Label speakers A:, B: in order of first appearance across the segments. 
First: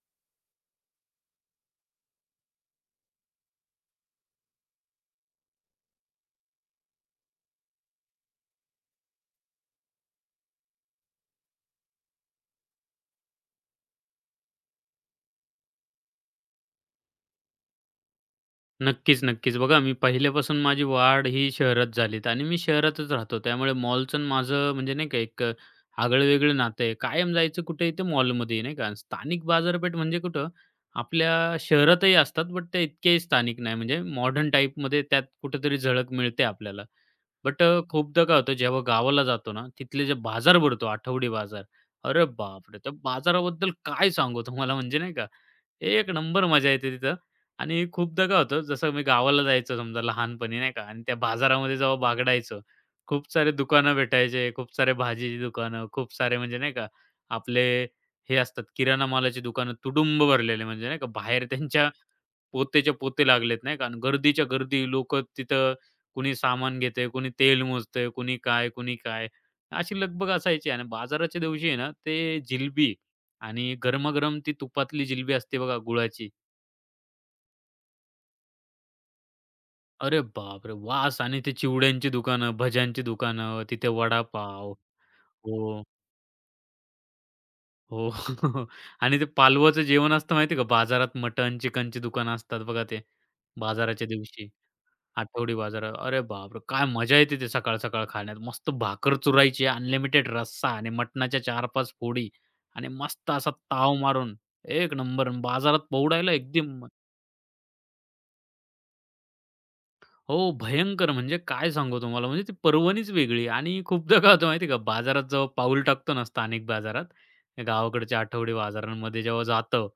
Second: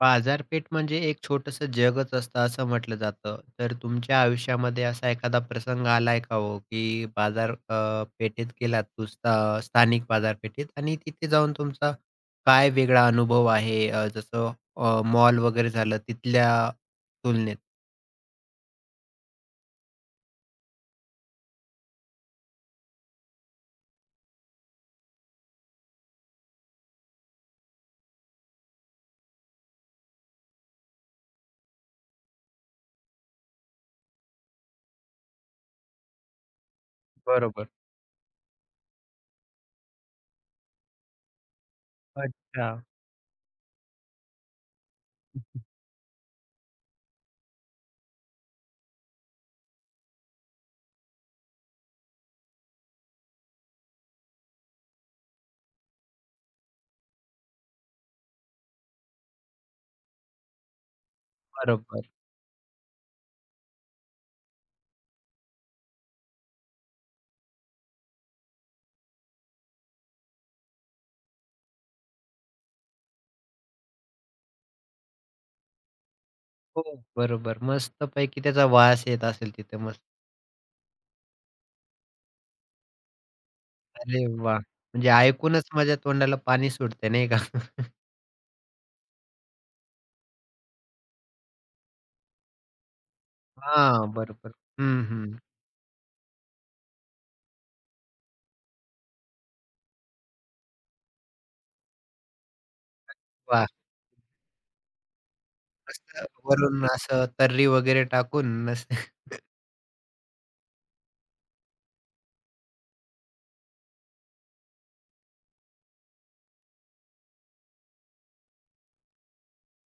A: बाजारपेठ म्हणजे एक छोटंसं जगच असतं असं म्हटलं जातं. तर तुमच्या आयुष्यामध्ये असा एखादा प्रसंग आलाय का हो, की बाजार पेठेत गेलात तू स्था स्थानिक बाजारपेठेत आणि तिथे जाऊन तुमचा काय वेगळा अनुभव आहे? जसं मॉल वगैरे झालं तिथल्या तुलनेत?
B: नक्कीच, नक्कीच. बघा मी पहिल्यापासून माझी वाढ ही शहरात झालीत आणि मी शहरातच राहतो. त्यामुळे मॉलचं आणि माझं म्हणजे नाही का एक आगळं-वेगळं नातं आहे. कायम जायचं कुठेही ते मॉलमध्ये नाही का. आणि स्थानिक बाजारपेठ म्हणजे कुठं आपल्या शहरातही असतात, बट त्या इतक्याही स्थानिक नाही. म्हणजे मॉडर्न टाईपमध्ये त्यात कुठेतरी झळक मिळते आपल्याला. बट
A: बरोबर.
B: खूपदा काय होतं जेव्हा गावाला जातो ना, तिथले जे बाजार भरतो आठवडी बाजार. अरे
A: अच्छा.
B: बापरे! त्या बाजाराबद्दल काय सांगू तुम्हाला म्हणजे नाही का. एक नंबर मजा येते तिथं आणि खूपदा काय होतं, जसं मी गावाला जायचो समजा लहानपणी नाही का आणि त्या बाजारामध्ये जेव्हा बागडायचो, खूप सारे दुकानं भेटायचे, खूप सारे भाजीची दुकानं, खूप सारे म्हणजे नाही का आपले हे असतात किराणा मालाची दुकानं तुडुंब भरलेले म्हणजे नाही का बाहेर त्यांच्या
A: बरोबर.
B: पोतेच्या पोते लागलेत नाही का आणि गर्दीच्या गर्दी लोकं तिथं कुणी सामान घेतंय, कुणी तेल मोजतंय, कुणी काय, कुणी काय. अशी लगबग असायची आणि बाजाराच्या दिवशी आहे ना ते जिलबी आणि गरमागरम ती तुपातली जिलबी असते बघा गुळाची.
A: हो, बरोबर. मस्तपैकी त्याचा वास येत असेल तिथे मस्त.
B: अरे बापरे! वास आणि ते चिवड्यांची दुकानं, भज्यांची दुकानं, तिथे
A: अरे वाह!
B: वडापाव.
A: म्हणजे ऐकूनच
B: हो,
A: माझ्या तोंडाला पाणी सुटते नाही का?
B: हो. आणि ते पालवाचं जेवण असतं माहिती का? बाजारात मटण, चिकनची दुकानं असतात बघा ते बाजाराच्या
A: हां,
B: दिवशी.
A: बरोबर. हं, हं.
B: आठवडी बाजार. अरे बापरे! काय मजा येते ते सकाळ-सकाळ खाण्यात. मस्त भाकर चुरायची, अनलिमिटेड रस्सा आणि मटणाच्या चार 5 फोडी आणि मस्त असा
A: वाह!
B: ताव मारून एक नंबर. अन् बाजारात
A: असं
B: पौडायला
A: वरून
B: एकदम
A: असं तर्री वगैरे टाकून नस
B: हो, भयंकर म्हणजे काय सांगू तुम्हाला म्हणजे ती पर्वणीच वेगळी आणि खूपदा काय होतं माहिती आहे का, बाजारात जेव्हा पाऊल टाकतो ना स्थानिक बाजारात, या गावाकडच्या आठवडी बाजारांमध्ये जेव्हा जातं,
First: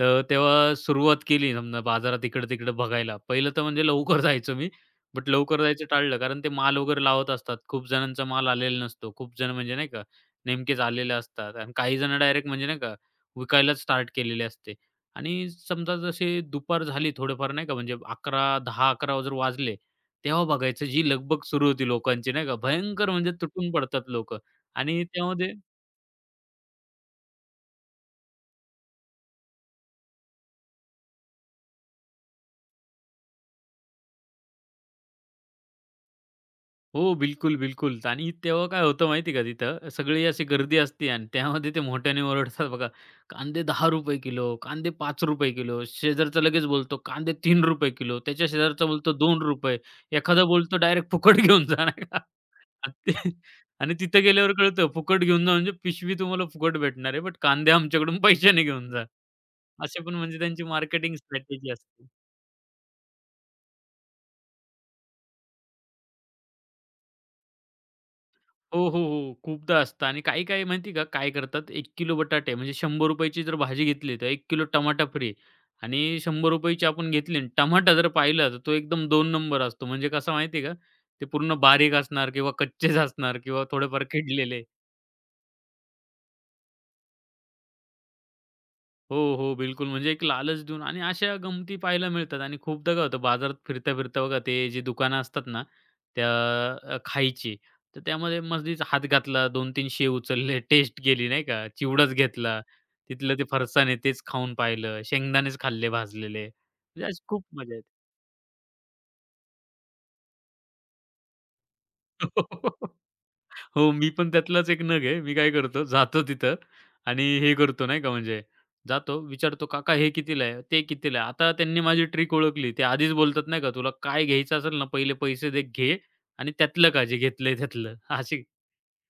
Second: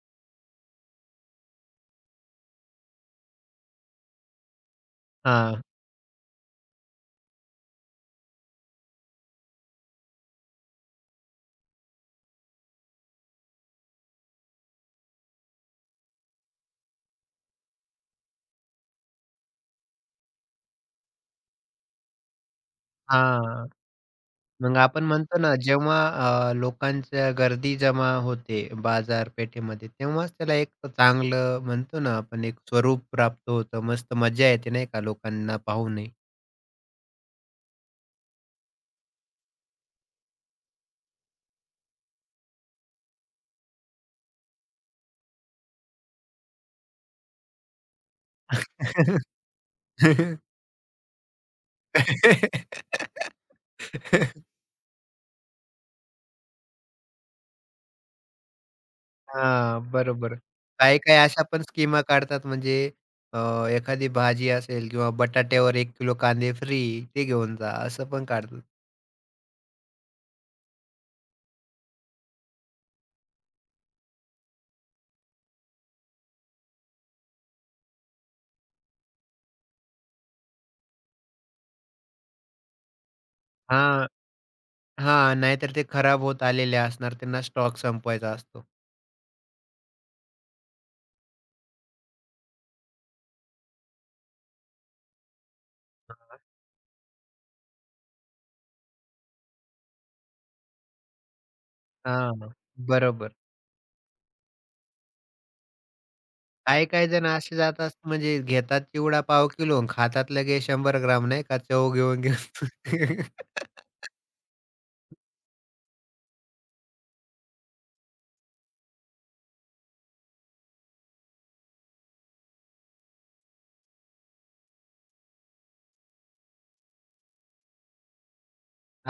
B: तर तेव्हा सुरुवात केली समजा बाजारात इकडं-तिकडं बघायला. पहिलं तर म्हणजे लवकर जायचो मी, बट
A: हां,
B: लवकर जायचं टाळलं कारण ते माल वगैरे लावत असतात. खूप जणांचा माल आलेला नसतो. खूप जण म्हणजे नाही का नेमकेच आलेले असतात आणि काही जण डायरेक्ट म्हणजे नाही का विकायलाच स्टार्ट केलेले असते. आणि समजा जसे दुपार झाली थोडेफार नाही का म्हणजे 11, 10-11 जर वाजले, तेव्हा बघायचं जी लगबग सुरू होती लोकांची नाही का. भयंकर म्हणजे
A: हां.
B: तुटून पडतात लोक
A: मग
B: आणि
A: आपण म्हणतो
B: त्यामध्ये
A: ना, जेव्हा लोकांच्या गर्दी जमा होते बाजारपेठेमध्ये, तेव्हाच त्याला एक चांगलं म्हणतो ना आपण एक स्वरूप प्राप्त होतं. मस्त मजा येते नाही का लोकांना पाहूनही.
B: हो, बिलकुल, बिलकुल. आणि तेव्हा काय होतं माहिती आहे का तिथं सगळी अशी गर्दी असते आणि त्यामध्ये ते मोठ्याने ओरडतात बघा, "कांदे ₹10 किलो, कांदे ₹5 किलो." शेजारचा लगेच बोलतो, "कांदे ₹3 किलो." त्याच्या शेजारचा बोलतो ₹2. एखादा बोलतो, "डायरेक्ट फुकट घेऊन जा." नाही का? आणि ते आणि तिथं गेल्यावर कळतं फुकट घेऊन जा म्हणजे पिशवी तुम्हाला फुकट भेटणार आहे, बट कांदे आमच्याकडून पैशाने घेऊन जा.
A: हां,
B: असे पण
A: बरोबर.
B: म्हणजे त्यांची मार्केटिंग
A: काही-काही अशा पण
B: स्ट्रॅटेजी
A: स्कीमा
B: असते.
A: काढतात म्हणजे अ, एखादी भाजी असेल किंवा बटाट्यावर 1 किलो कांदे फ्री ते घेऊन जा असं पण काढतात.
B: हो, हो, हो. खूपदा असतं आणि काही-काही माहिती का काय करतात 1 किलो बटाटे म्हणजे ₹100 ची जर भाजी घेतली तर 1 किलो टमाटा फ्री आणि ₹100 ची आपण घेतली आणि टमाटा जर पाहिला तर तो एकदम दोन नंबर असतो. म्हणजे कसं माहिती का, ते पूर्ण बारीक असणार किंवा कच्चेच असणार किंवा थोडेफार
A: हां,
B: किडलेले.
A: हां. नाहीतर ते खराब होत आलेले असणार त्यांना स्टॉक संपवायचा असतो.
B: हो, हो. बिलकुल. म्हणजे एक लालच देऊन आणि अशा गमती पाहायला मिळतात आणि खूपदा काय होतं बाजारात फिरता-फिरता बघा ते जी दुकानं असतात ना, त्या खायची, तर त्यामध्ये मधीच हात घातला, 2-3 शेव उचलले, टेस्ट गेली नाही का, चिवडाच
A: हां,
B: घेतला,
A: बरोबर.
B: तिथलं ते फरसाण तेच खाऊन पाहिलं, शेंगदाणेच खाल्ले भाजलेले. म्हणजे
A: काही-काही
B: अशी
A: जण
B: खूप
A: असे
B: मजा येते.
A: जातात म्हणजे घेतात चिवडा पाव किलो आणि खातात लगेच 100 ग्राम नाही का चव घेऊन घेऊन.
B: हो, मी पण त्यातलाच एक नग आहे. मी काय करतो, जातो तिथं आणि हे करतो नाही का म्हणजे जातो, विचारतो, "काका हे कितीला आहे? ते कितीला आहे?" आता त्यांनी माझी ट्रिक ओळखली. ते आधीच बोलतात नाही का, "तुला काय घ्यायचं असेल ना, पहिले पैसे दे, घे आणि त्यातलं का जे घेतलंय त्यातलं." अशी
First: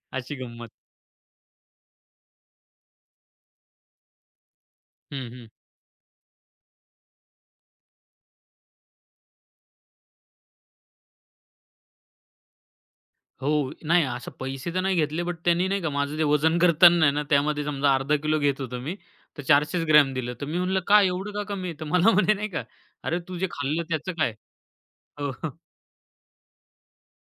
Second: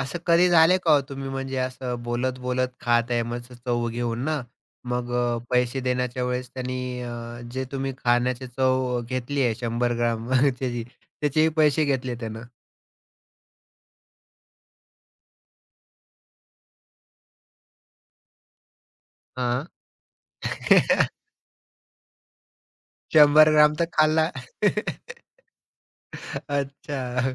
A: असं
B: अशी
A: कधी
B: गंमत.
A: झालंय का हो तुम्ही म्हणजे असं बोलत-बोलत खात आहे मग चव घेऊन ना, मग
B: हं, हं.
A: पैसे देण्याच्या वेळेस त्यांनी जे तुम्ही खाण्याची चव घेतली आहे 100 ग्राम त्याची त्याचेही पैसे घेतले त्यानं?
B: हो. नाही असं पैसे तर नाही घेतले, बट त्यांनी नाही का माझं ते वजन करताना आहे ना, त्यामध्ये समजा अर्धा किलो घेत होतो मी, तर
A: हां.
B: 400च ग्रॅम दिलं. तर मी म्हणलं, "का
A: 100
B: एवढं का कमी आहे?" तर मला म्हणे नाही का, "अरे, तू जे
A: ग्राम
B: खाल्लं
A: तर
B: त्याचं
A: खाल्ला.
B: काय?" हो, हो,
A: अच्छा.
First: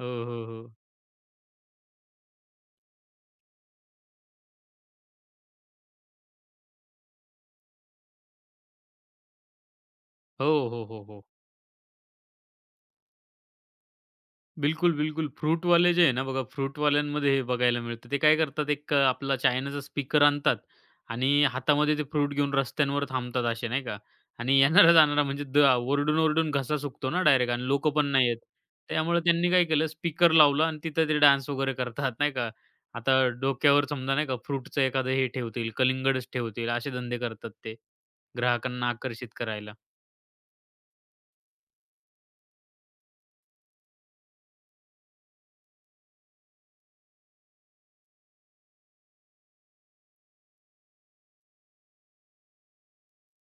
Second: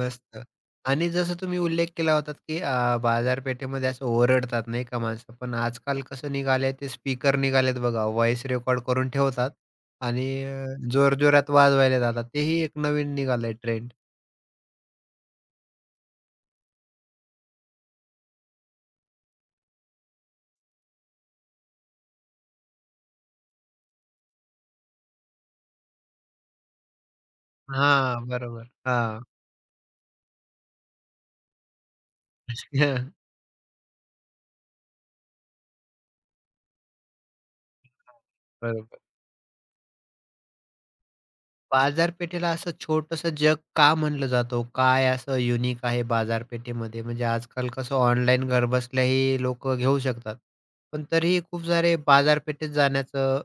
B: हो, हो.
A: आणि जसं तुम्ही उल्लेख केला होतात, की बाजारपेठेमध्ये असं ओरडतात नाही का माणसं. पण आजकाल कसं निघालंय ते स्पीकर निघालेत बघा. व्हॉईस रेकॉर्ड करून ठेवतात आणि
B: हो, हो, हो, हो.
A: जोरजोरात वाजवायला जातात. तेही एक नवीन निघालंय ट्रेंड.
B: बिलकुल, बिलकुल. फ्रूटवाले जे आहे ना बघा, फ्रूटवाल्यांमध्ये हे बघायला मिळतं. ते काय करतात, एक आपला चायनाचा स्पीकर आणतात आणि हातामध्ये ते फ्रूट घेऊन रस्त्यांवर थांबतात असे, नाही का? आणि येणारा-जाणारा म्हणजे ओरडून-ओरडून घसा सुकतो ना डायरेक्ट आणि लोकं पण
A: हां,
B: नाही येत.
A: बरोबर.
B: त्यामुळे
A: हां.
B: त्यांनी काय केलं, स्पीकर लावला आणि तिथं ते डान्स वगैरे करतात, नाही का? आता डोक्यावर समजा, नाही का, फ्रूटचं एखादं हे ठेवतील, कलिंगडच ठेवतील, असे धंदे करतात ते, ग्राहकांना
A: बरोबर.
B: आकर्षित करायला.
A: बाजारपेठेला असं छोटंसं जग का म्हणलं जातं ओ? काय असं युनिक आहे बाजारपेठेमध्ये? म्हणजे आजकाल कसं ऑनलाईन घरबसल्याही लोकं घेऊ शकतात. पण तरीही खूप सारे बाजारपेठेत जाण्याचं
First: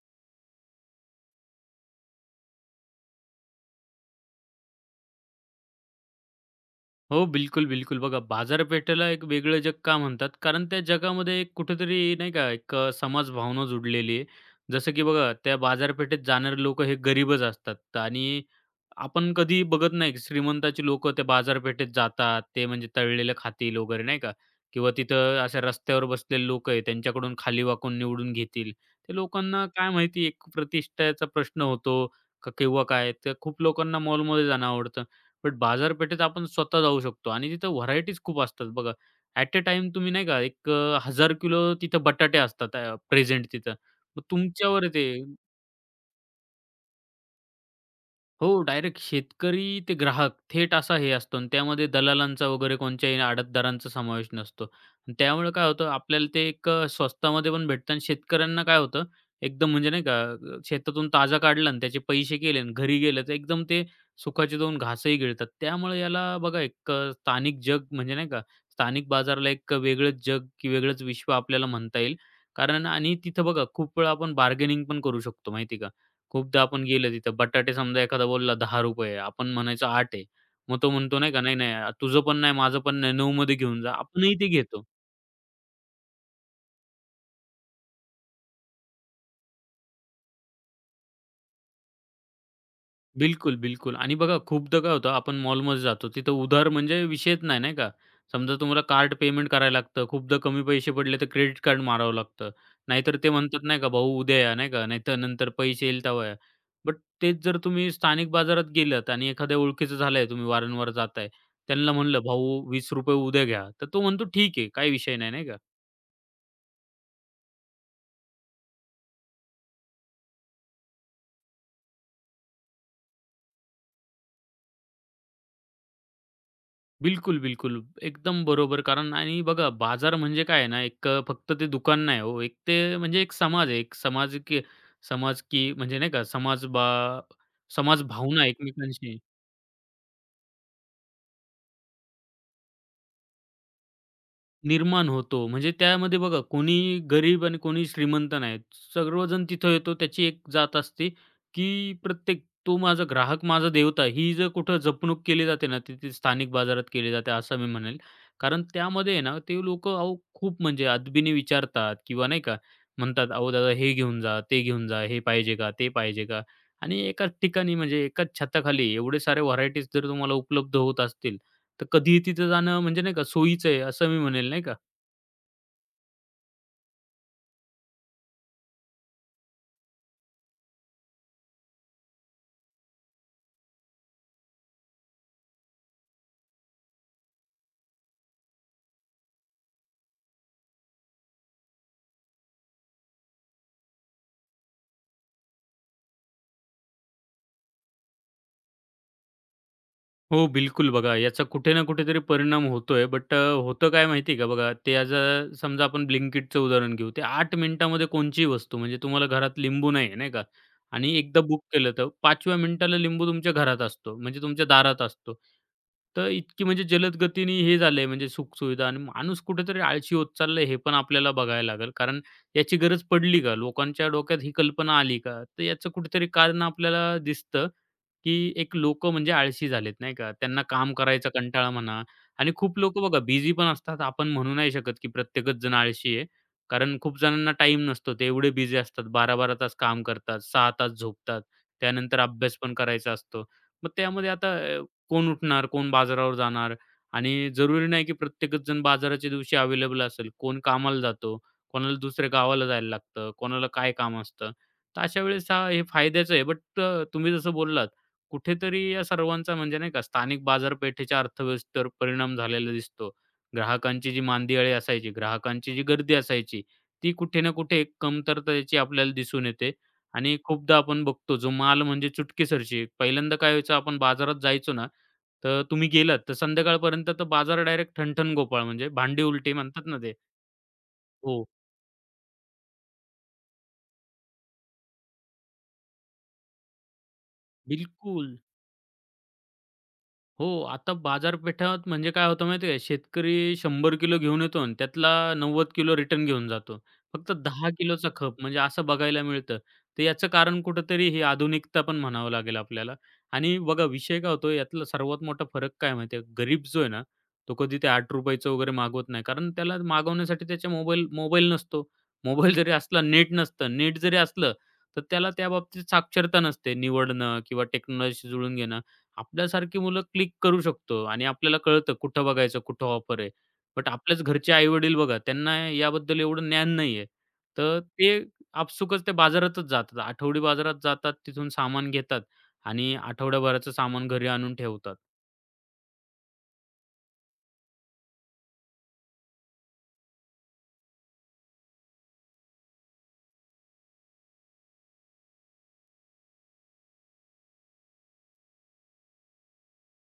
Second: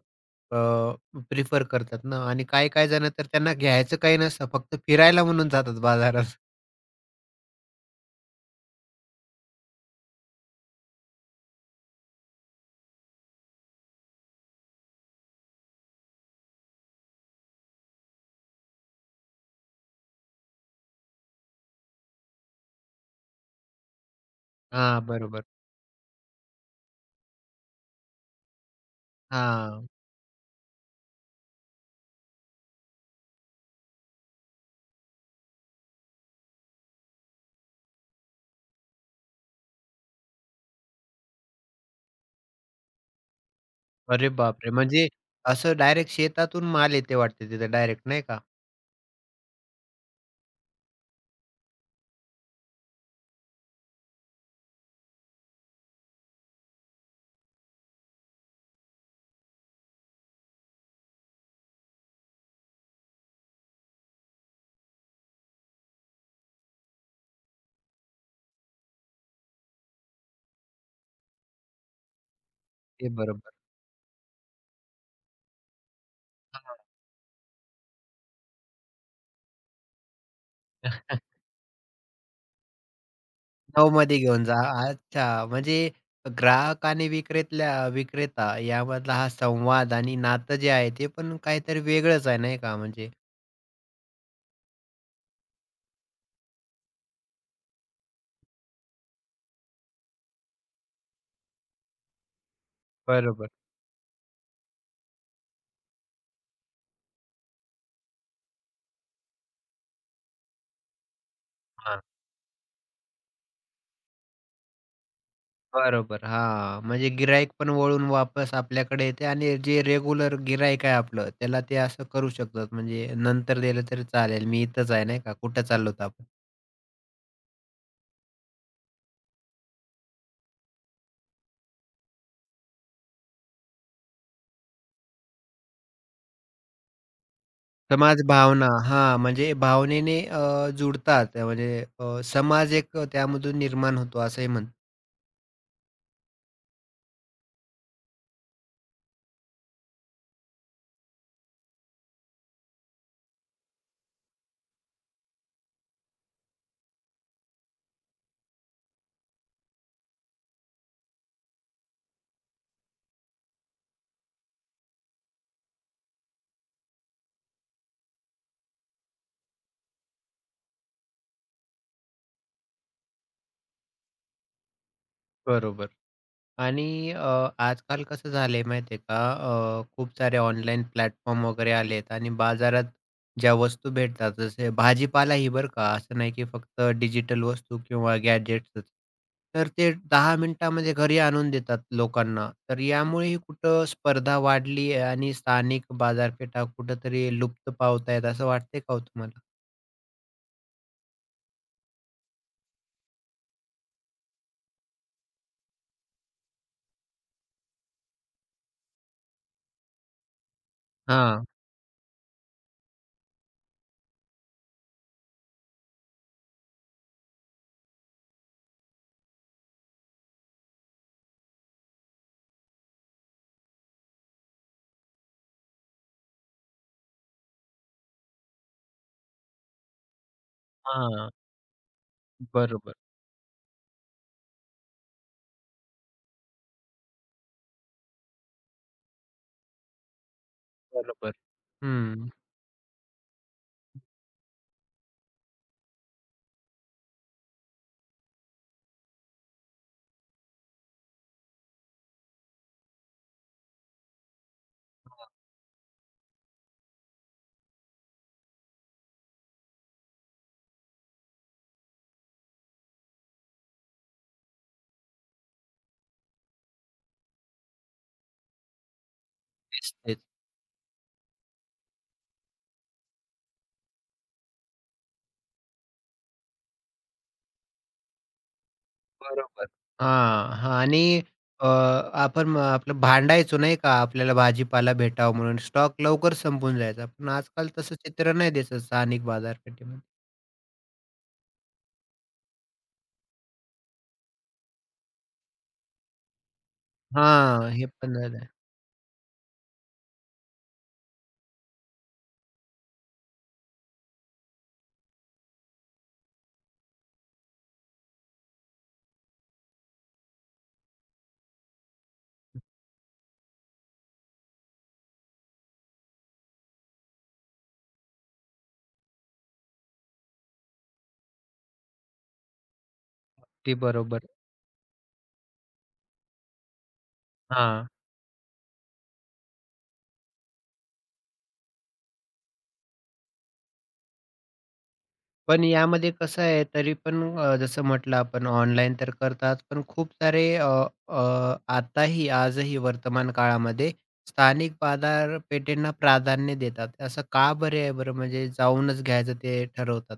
A: प्रिफर करतात ना आणि काही-काही जणं तर त्यांना घ्यायचं काही नसतं, फक्त फिरायला म्हणून जातात बाजारात.
B: हो, बिलकुल, बिलकुल. बघा बाजारपेठेला एक वेगळं जग का म्हणतात? कारण त्या जगामध्ये एक कुठेतरी नाही का एक समाजभावना जुडलेली आहे. जसं की बघा त्या बाजारपेठेत जाणारे लोकं हे गरीबच असतात आणि आपण कधी बघत नाही श्रीमंताची लोकं त्या बाजारपेठेत जातात. ते म्हणजे तळलेलं खातील वगैरे नाही का? किंवा
A: हां,
B: तिथं
A: बरोबर.
B: अशा रस्त्यावर बसलेले लोकं आहे त्यांच्याकडून खाली वाकून निवडून घेतील. त्या लोकांना
A: हां.
B: काय माहिती एक प्रतिष्ठेचा प्रश्न होतो का किंवा काय? तर खूप लोकांना मॉलमध्ये जाणं आवडतं. बट बाजारपेठेत आपण स्वतः जाऊ शकतो आणि तिथं व्हरायटीज खूप असतात बघा. ॲट अ टाईम तुम्ही नाही का एक 1000 किलो तिथं बटाटे असतात प्रेझेंट तिथं. मग
A: अरे बापरे!
B: तुमच्यावर आहे ते
A: म्हणजे असं डायरेक्ट शेतातून माल येते वाटते तिथे डायरेक्ट नाही का?
B: हो, डायरेक्ट शेतकरी ते ग्राहक थेट असा हे असतो आणि त्यामध्ये दलालांचा वगैरे कोणत्याही आडतदारांचा समावेश नसतो. आणि त्यामुळे काय होतं आपल्याला ते एक स्वस्तामध्ये पण भेटतं आणि शेतकऱ्यांना काय होतं एकदम म्हणजे नाही का शेतातून ताजा काढला आणि त्याचे पैसे केले आणि घरी गेलं तर एकदम ते सुखाचे दोन घासही गिळतात. त्यामुळे याला बघा एक स्थानिक जग म्हणजे नाही का स्थानिक बाजाराला एक वेगळंच जग की वेगळंच विश्व आपल्याला म्हणता येईल. कारण
A: ते
B: आणि तिथं
A: बरोबर.
B: बघा खूप वेळा आपण बार्गेनिंग पण करू शकतो माहिती का? खूपदा
A: हां.
B: आपण गेलो तिथं बटाटे समजा एखादा बोलला ₹10 आपण म्हणायचो 8 आहे. मग तो म्हणतो नाही का, "नाही, नाही, तुझं पण नाही, माझं पण नाही, 9 मध्ये घेऊन जा."
A: 9मध्ये
B: आपणही
A: घेऊन
B: ते
A: जा.
B: घेतो.
A: अच्छा, म्हणजे ग्राहक आणि विक्रेता यामधला हा संवाद आणि नातं जे आहे, ते पण काहीतरी वेगळंच आहे नाही का? म्हणजे
B: बिलकुल, बिलकुल. आणि बघा खूपदा काय होतं आपण मॉलमध्ये जातो तिथं उधार म्हणजे विषयच नाही, नाही का. समजा तुम्हाला कार्ड पेमेंट करायला लागतं. खूपदा कमी पैसे पडले तर क्रेडिट कार्ड मारावं लागतं. नाहीतर ते
A: बरोबर.
B: म्हणतात नाही का भाऊ उद्या या, नाही का. नाहीतर नंतर पैसे येईल तेव्हा या. बट तेच जर तुम्ही स्थानिक बाजारात गेलात आणि एखाद्या ओळखीचं झालंय, तुम्ही वारंवार जाताय. त्यांना
A: हां,
B: म्हणलं, "भाऊ ₹20 उद्या घ्या." तर तो म्हणतो, "ठीक आहे, काही विषय नाही." नाही का.
A: बरोबर. हां, म्हणजे गिराईक पण वळून वापस आपल्याकडे येते आणि जे रेग्युलर गिराईक आहे आपलं, त्याला ते असं करू शकतात. म्हणजे नंतर दिलं तरी चालेल, मी इथंच आहे नाही का? कुठं चाललो होतो आपण?
B: बिलकुल, बिलकुल. एकदम बरोबर. कारण आणि बघा बाजार म्हणजे काय आहे ना, एक फक्त ते दुकान नाही हो. एक ते म्हणजे एक समाज आहे. एक समाज म्हणजे नाही का समाज
A: समाज
B: भावना
A: भावना
B: एकमेकांशी
A: हां, म्हणजे भावनेने जुडतात. म्हणजे समाज एक त्यामधून निर्माण होतो असंही म्हणतो.
B: निर्माण होतो. म्हणजे त्यामध्ये बघा कोणी गरीब आणि कोणी श्रीमंत नाही. सर्वजण तिथं येतो. त्याची एक जात असते, की प्रत्येक तो माझा ग्राहक माझा देवता ही जर कुठं जपणूक केली जाते ना, ती स्थानिक बाजारात केली जाते असं मी म्हणेल. कारण त्यामध्ये आहे ना, ते लोकं अहो खूप म्हणजे अदबीने विचारतात किंवा नाही का म्हणतात, "अहो दादा हे घेऊन जा, ते घेऊन जा, हे पाहिजे का? ते पाहिजे का?" आणि एकाच ठिकाणी म्हणजे एकाच छताखाली एवढे सारे व्हरायटीज जर तुम्हाला उपलब्ध होत असतील, तर कधीही तिथे जाणं म्हणजे नाही का सोयीचं आहे असं मी म्हणेल नाही का.
A: बरोबर. आणि आजकाल कसं झालंय माहिती आहे का? खूप सारे ऑनलाईन प्लॅटफॉर्म वगैरे आलेत आणि बाजारात ज्या वस्तू भेटतात, जसे भाजीपालाही बरं का, असं नाही की फक्त डिजिटल वस्तू किंवा गॅजेट्सच. तर ते 10 मिनिटांमध्ये घरी आणून देतात लोकांना. तर यामुळेही कुठं स्पर्धा वाढली आहे आणि स्थानिक बाजारपेठा कुठेतरी लुप्त पावत असं वाटतंय का हो तुम्हाला?
B: हो, बिलकुल. बघा, याचा कुठे ना कुठेतरी परिणाम होतोय. बट होतं काय माहिती आहे का बघा, ते आज समजा आपण Blinkitचं उदाहरण घेऊ. ते 8 मिनिटामध्ये कोणचीही वस्तू म्हणजे तुम्हाला घरात लिंबू नाही आहे, नाही का? आणि एकदा
A: हां,
B: बुक केलं तर 5व्या मिनिटाला लिंबू तुमच्या घरात असतो, म्हणजे तुमच्या दारात असतो. तर इतकी म्हणजे जलद गतीने हे झालंय म्हणजे सुखसुविधा आणि माणूस कुठेतरी आळशी होत चाललाय हे पण आपल्याला बघायला लागेल. कारण याची गरज पडली का? लोकांच्या डोक्यात ही कल्पना आली का? तर याचं कुठेतरी कारण आपल्याला दिसतं. की एक लोकं म्हणजे आळशी झालेत, नाही का? त्यांना काम करायचा
A: हां.
B: कंटाळा म्हणा आणि खूप
A: बरोबर,
B: लोकं बघा बिझी पण असतात. आपण म्हणू नाही शकत की प्रत्येकच जण आळशी आहे. कारण खूप जणांना टाईम नसतो. ते एवढे बिझी असतात. बारा-बारा तास काम करतात, 6 तास
A: बरोबर.
B: झोपतात. त्यानंतर
A: हं.
B: अभ्यास पण करायचा असतो. मग त्यामध्ये आता अ, कोण उठणार, कोण बाजारावर जाणार आणि जरुरी नाही की प्रत्येकच जण बाजाराच्या दिवशी अवेलेबल असेल. कोण कामाला जातो, कोणाला दुसऱ्या गावाला जायला लागतं, कोणाला काय काम असतं. तर अशा वेळेस हे फायद्याचं आहे. बट तुम्ही जसं बोललात कुठेतरी या सर्वांचा म्हणजे नाही का स्थानिक बाजारपेठेच्या अर्थव्यवस्थेवर परिणाम झालेला दिसतो. ग्राहकांची जी मांदियाळी असायची, ग्राहकांची जी गर्दी असायची, ती कुठे ना कुठे एक कमतरता याची आपल्याला दिसून येते.
A: तेच.
B: आणि खूपदा आपण बघतो जो माल म्हणजे चुटकीसरशी पहिल्यांदा काय व्हायचं आपण बाजारात जायचो ना, तर तुम्ही गेलात तर संध्याकाळपर्यंत तर बाजार डायरेक्ट ठणठण गोपाळ म्हणजे भांडी उलटी
A: बरोबर.
B: म्हणतात ना ते.
A: हां, हां. आणि
B: हो,
A: अ, आपण म आपलं भांडायचो नाही का, आपल्याला भाजीपाला भेटावा म्हणून स्टॉक लवकर संपून जायचा. पण आजकाल तसं
B: बिलकुल.
A: चित्र नाही दिसत स्थानिक बाजारपेठेमध्ये.
B: हो, आता बाजारपेठात म्हणजे काय होतं माहिती आहे, शेतकरी 100 किलो घेऊन येतो आणि त्यातला 90 किलो रिटर्न घेऊन जातो. फक्त 10
A: हां, हे
B: किलोचा
A: पण
B: खप
A: झालं
B: म्हणजे असं बघायला मिळतं. तर याचं कारण कुठेतरी ही आधुनिकता पण म्हणावं लागेल आपल्याला. आणि बघा विषय काय होतो यातला सर्वात मोठा फरक काय माहिती आहे, गरीब जो आहे ना, तो कधी ते ₹8 वगैरे मागवत नाही. कारण त्याला मागवण्यासाठी त्याच्या मोबाईल मोबाईल नसतो. मोबाईल जरी असला नेट नसतं. नेट जरी असलं, तर त्याला त्या बाबतीत साक्षरता नसते. निवडणं किंवा टेक्नॉलॉजीशी जुळून घेणं. आपल्यासारखी मुलं क्लिक करू शकतो आणि आपल्याला कळतं कुठं बघायचं, कुठं ऑफर आहे.
A: ते
B: बट आपल्याच
A: बरोबर.
B: घरचे आई-वडील बघा, त्यांना याबद्दल एवढं ज्ञान नाहीये. तर
A: हां.
B: ते आपसुकच ते बाजारातच जातात. आठवडी बाजारात जातात, तिथून सामान घेतात आणि आठवड्याभराचं सामान घरी आणून ठेवतात.
A: पण यामध्ये कसं आहे तरी पण जसं म्हटलं आपण ऑनलाईन तर करतात, पण खूप सारे अ, अ, आताही आजही वर्तमान काळामध्ये स्थानिक बाजारपेठेंना प्राधान्य देतात. असं का बरे आहे बरं म्हणजे जाऊनच घ्यायचं ते ठरवतात?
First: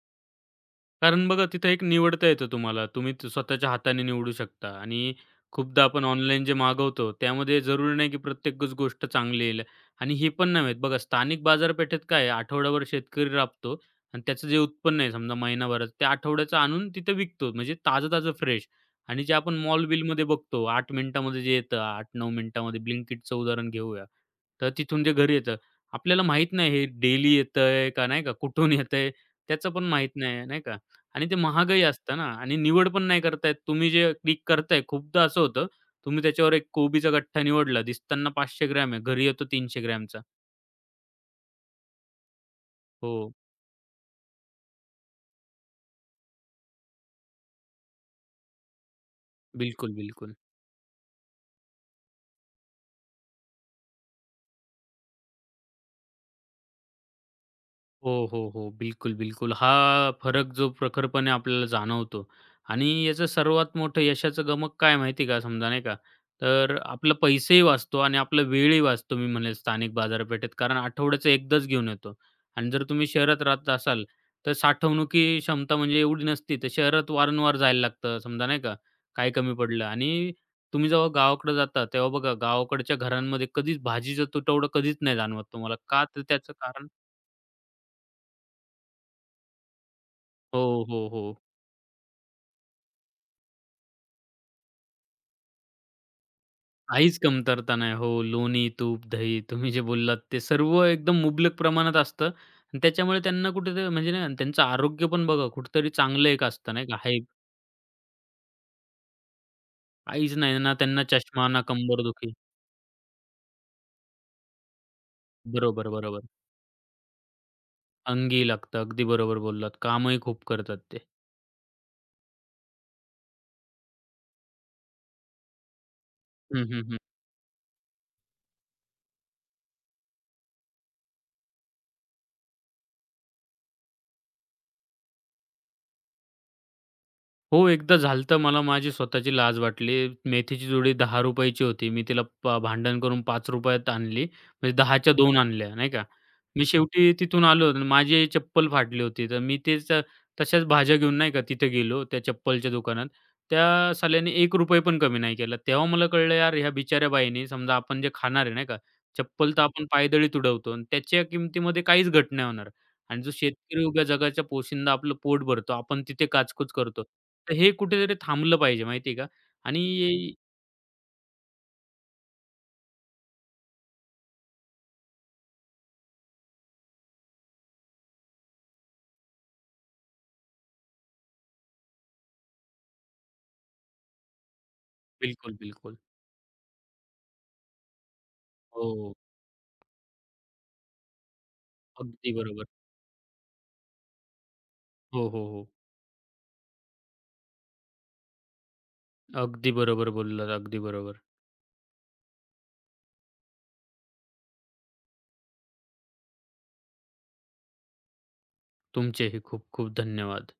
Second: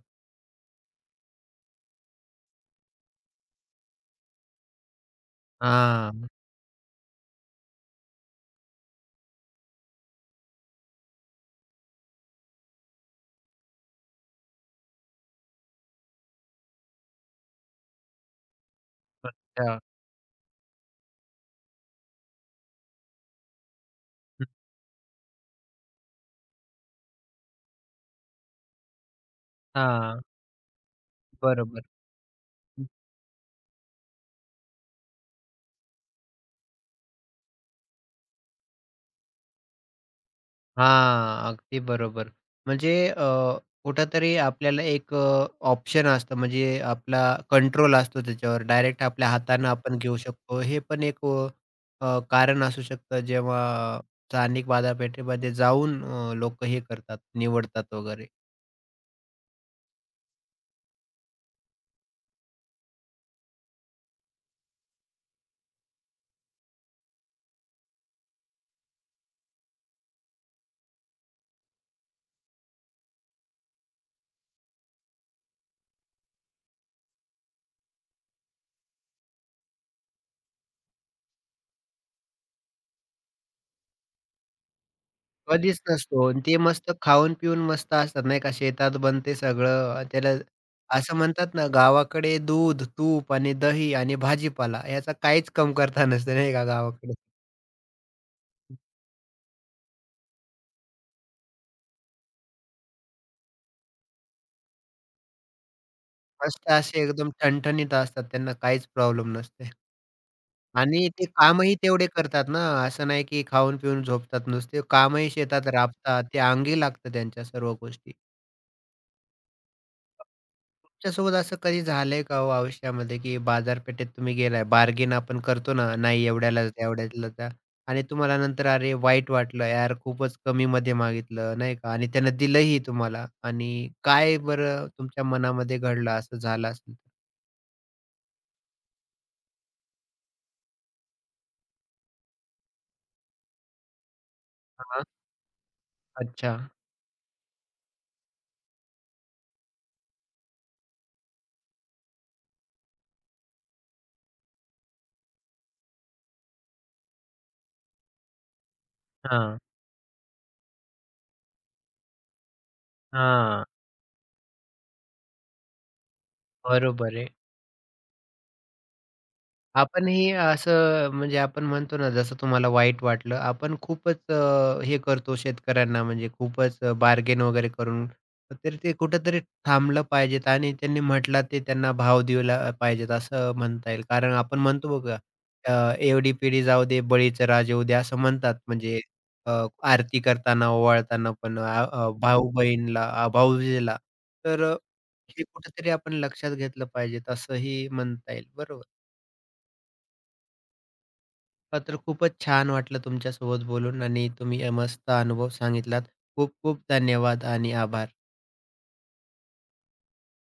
B: कारण बघा तिथं एक निवडता येतं तुम्हाला. तुम्ही स्वतःच्या हाताने निवडू शकता आणि खूपदा आपण
A: हां.
B: ऑनलाईन जे मागवतो त्यामध्ये जरुरी नाही की प्रत्येकच गोष्ट चांगली येईल आणि हे पण नव्हे बघा स्थानिक बाजारपेठेत काय आहे, आठवडाभर शेतकरी राबतो आणि त्याचं जे उत्पन्न आहे समजा महिनाभराचं ते आठवड्याचं आणून तिथे विकतो. म्हणजे ताजं-ताजं फ्रेश आणि जे आपण
A: अच्छा.
B: मॉल बिलमध्ये बघतो 8 मिनिटामध्ये जे येतं 8-9 मिनिटामध्ये Blinkitचं उदाहरण घेऊया.
A: हं,
B: तर तिथून जे घरी येतं आपल्याला माहीत नाही हे डेली येतंय का नाही का कुठून येतंय त्याचं पण माहीत
A: हां.
B: नाही, नाही का? आणि ते महागही
A: बरोबर.
B: असतं ना आणि
A: हं.
B: निवड पण नाही करतायत. तुम्ही जे क्लिक करताय खूपदा असं होतं, तुम्ही त्याच्यावर एक कोबीचा गठ्ठा निवडला, दिसताना 500 ग्रॅम आहे, घरी येतो 300 ग्रॅमचा.
A: हां. अगदी बरोबर. म्हणजे अ,
B: हो,
A: कुठेतरी आपल्याला एक ऑप्शन असतं म्हणजे आपला कंट्रोल असतो त्याच्यावर. डायरेक्ट आपल्या हातानं
B: बिलकुल,
A: आपण घेऊ
B: बिलकुल.
A: शकतो. हे पण एक अ, अ, कारण असू शकतं जेव्हा स्थानिक बाजारपेठेमध्ये जाऊन लोकं हे करतात, निवडतात
B: हो,
A: वगैरे.
B: हो, हो. बिलकुल, बिलकुल. हा फरक जो प्रखरपणे आपल्याला जाणवतो आणि याचं सर्वात मोठं यशाचं गमक काय माहिती का समजा नाही का, तर आपला पैसेही वाचतो आणि आपला वेळही वाचतो मी म्हणेल स्थानिक बाजारपेठेत. कारण आठवड्याचं एकदाच घेऊन येतो आणि जर तुम्ही शहरात राहत असाल, तर साठवणुकी क्षमता म्हणजे एवढी नसती, तर शहरात वारंवार जायला लागतं समजा नाही का, काय कमी पडलं आणि तुम्ही जेव्हा गावाकडे जाता, तेव्हा बघा गावाकडच्या घरांमध्ये कधीच भाजीचा तुटवडा कधीच नाही जाणवत तुम्हाला.
A: कधीच
B: का? तर
A: नसतो आणि
B: त्याचं
A: ते
B: कारण
A: मस्त खाऊन-पिऊन मस्त असतात नाही का, शेतात बनते सगळं. आणि त्याला
B: हो, हो,
A: असं
B: हो.
A: म्हणतात ना, गावाकडे दूध, तूप आणि दही आणि भाजीपाला याचा काहीच कमतरता नसते नाही का गावाकडे.
B: काहीच कमतरता नाही. हो, लोणी, तूप, दही तुम्ही जे बोललात ते सर्व एकदम मुबलक प्रमाणात असतं आणि त्याच्यामुळे त्यांना कुठेतरी म्हणजे नाही का, त्यांचं आरोग्य पण बघा कुठेतरी चांगलं एक
A: मस्त
B: असतं नाही का?
A: असे एकदम ठणठणीत असतात, त्यांना काहीच प्रॉब्लेम नसते.
B: काहीच नाही ना त्यांना
A: आणि ते
B: चष्मा ना
A: कामही तेवढे
B: कंबरदुखी.
A: करतात ना, असं नाही की खाऊन-पिऊन झोपतात नुसते. कामही शेतात
B: बरोबर, बरोबर.
A: राबतात, ते अंगी लागतं त्यांच्या सर्व गोष्टी.
B: अंगी लागतं. अगदी बरोबर बोललात. कामही खूप करतात ते.
A: तुमच्यासोबत असं कधी झालंय का हो आयुष्यामध्ये, की बाजारपेठेत तुम्ही गेलाय, बार्गेन आपण करतो ना, नाही
B: हं,
A: एवढ्यालाच
B: हं,
A: द्या,
B: हं.
A: एवढ्यालाच द्या आणि तुम्हाला नंतर अरे वाईट वाटलं, यार खूपच कमीमध्ये मागितलं, नाही का? आणि त्यानं दिलंही तुम्हाला आणि काय बरं तुमच्या मनामध्ये घडलं, असं झालं असेल तर?
B: हो, एकदा झालं मला माझी स्वतःची लाज वाटली. मेथीची जोडी 10 ची होती. मी तिला भांडण करून ₹5 त आणली. म्हणजे
A: हां.
B: 10च्या 2 आणल्या, नाही का.
A: अच्छा.
B: मी शेवटी तिथून आलो आणि माझी चप्पल फाटली होती. तर मी तेच तशाच भाज्या घेऊन नाही का तिथे गेलो त्या चप्पलच्या दुकानात. त्या साल्याने ₹1 पण कमी नाही केला. तेव्हा मला कळलं यार ह्या बिचाऱ्या बाईने समजा आपण जे खाणार आहे, नाही का, चप्पल
A: हां,
B: तर आपण पायदळी तुडवतो आणि त्याच्या किमतीमध्ये काहीच घट नाही होणार. आणि जो
A: हां.
B: शेतकरी उभ्या जगाच्या पोशिंदा आपलं पोट भरतो, आपण तिथे काचकूच करतो.
A: बरोबर आहे.
B: तर हे कुठेतरी थांबलं पाहिजे माहिती आहे का? आणि
A: आपणही असं म्हणजे आपण म्हणतो ना, जसं तुम्हाला वाईट वाटलं, आपण खूपच हे करतो शेतकऱ्यांना म्हणजे खूपच बार्गेन वगैरे करून, तर ते कुठेतरी थांबलं पाहिजेत आणि त्यांनी म्हटलं ते त्यांना भाव दिला पाहिजेत असं म्हणता येईल. कारण आपण म्हणतो बघा
B: बिलकुल, बिलकुल.
A: "एवढी पिढी जाऊ दे, बळीचं राज येऊ दे" असं म्हणतात. म्हणजे
B: हो,
A: अ, आरती करताना, ओवाळताना पण अ, अ,
B: अगदी बरोबर.
A: भाऊ-बहीणला, भाऊजेला. तर
B: हो,
A: हे
B: हो, हो.
A: कुठेतरी आपण लक्षात घेतलं पाहिजे असंही म्हणता येईल. बरोबर.
B: अगदी बरोबर बोललात, अगदी बरोबर.
A: मला तर खूपच छान वाटलं तुमच्यासोबत बोलून आणि तुम्ही मस्त अनुभव सांगितलात. खूप खूप धन्यवाद आणि आभार.
B: तुमचेही खूप खूप धन्यवाद.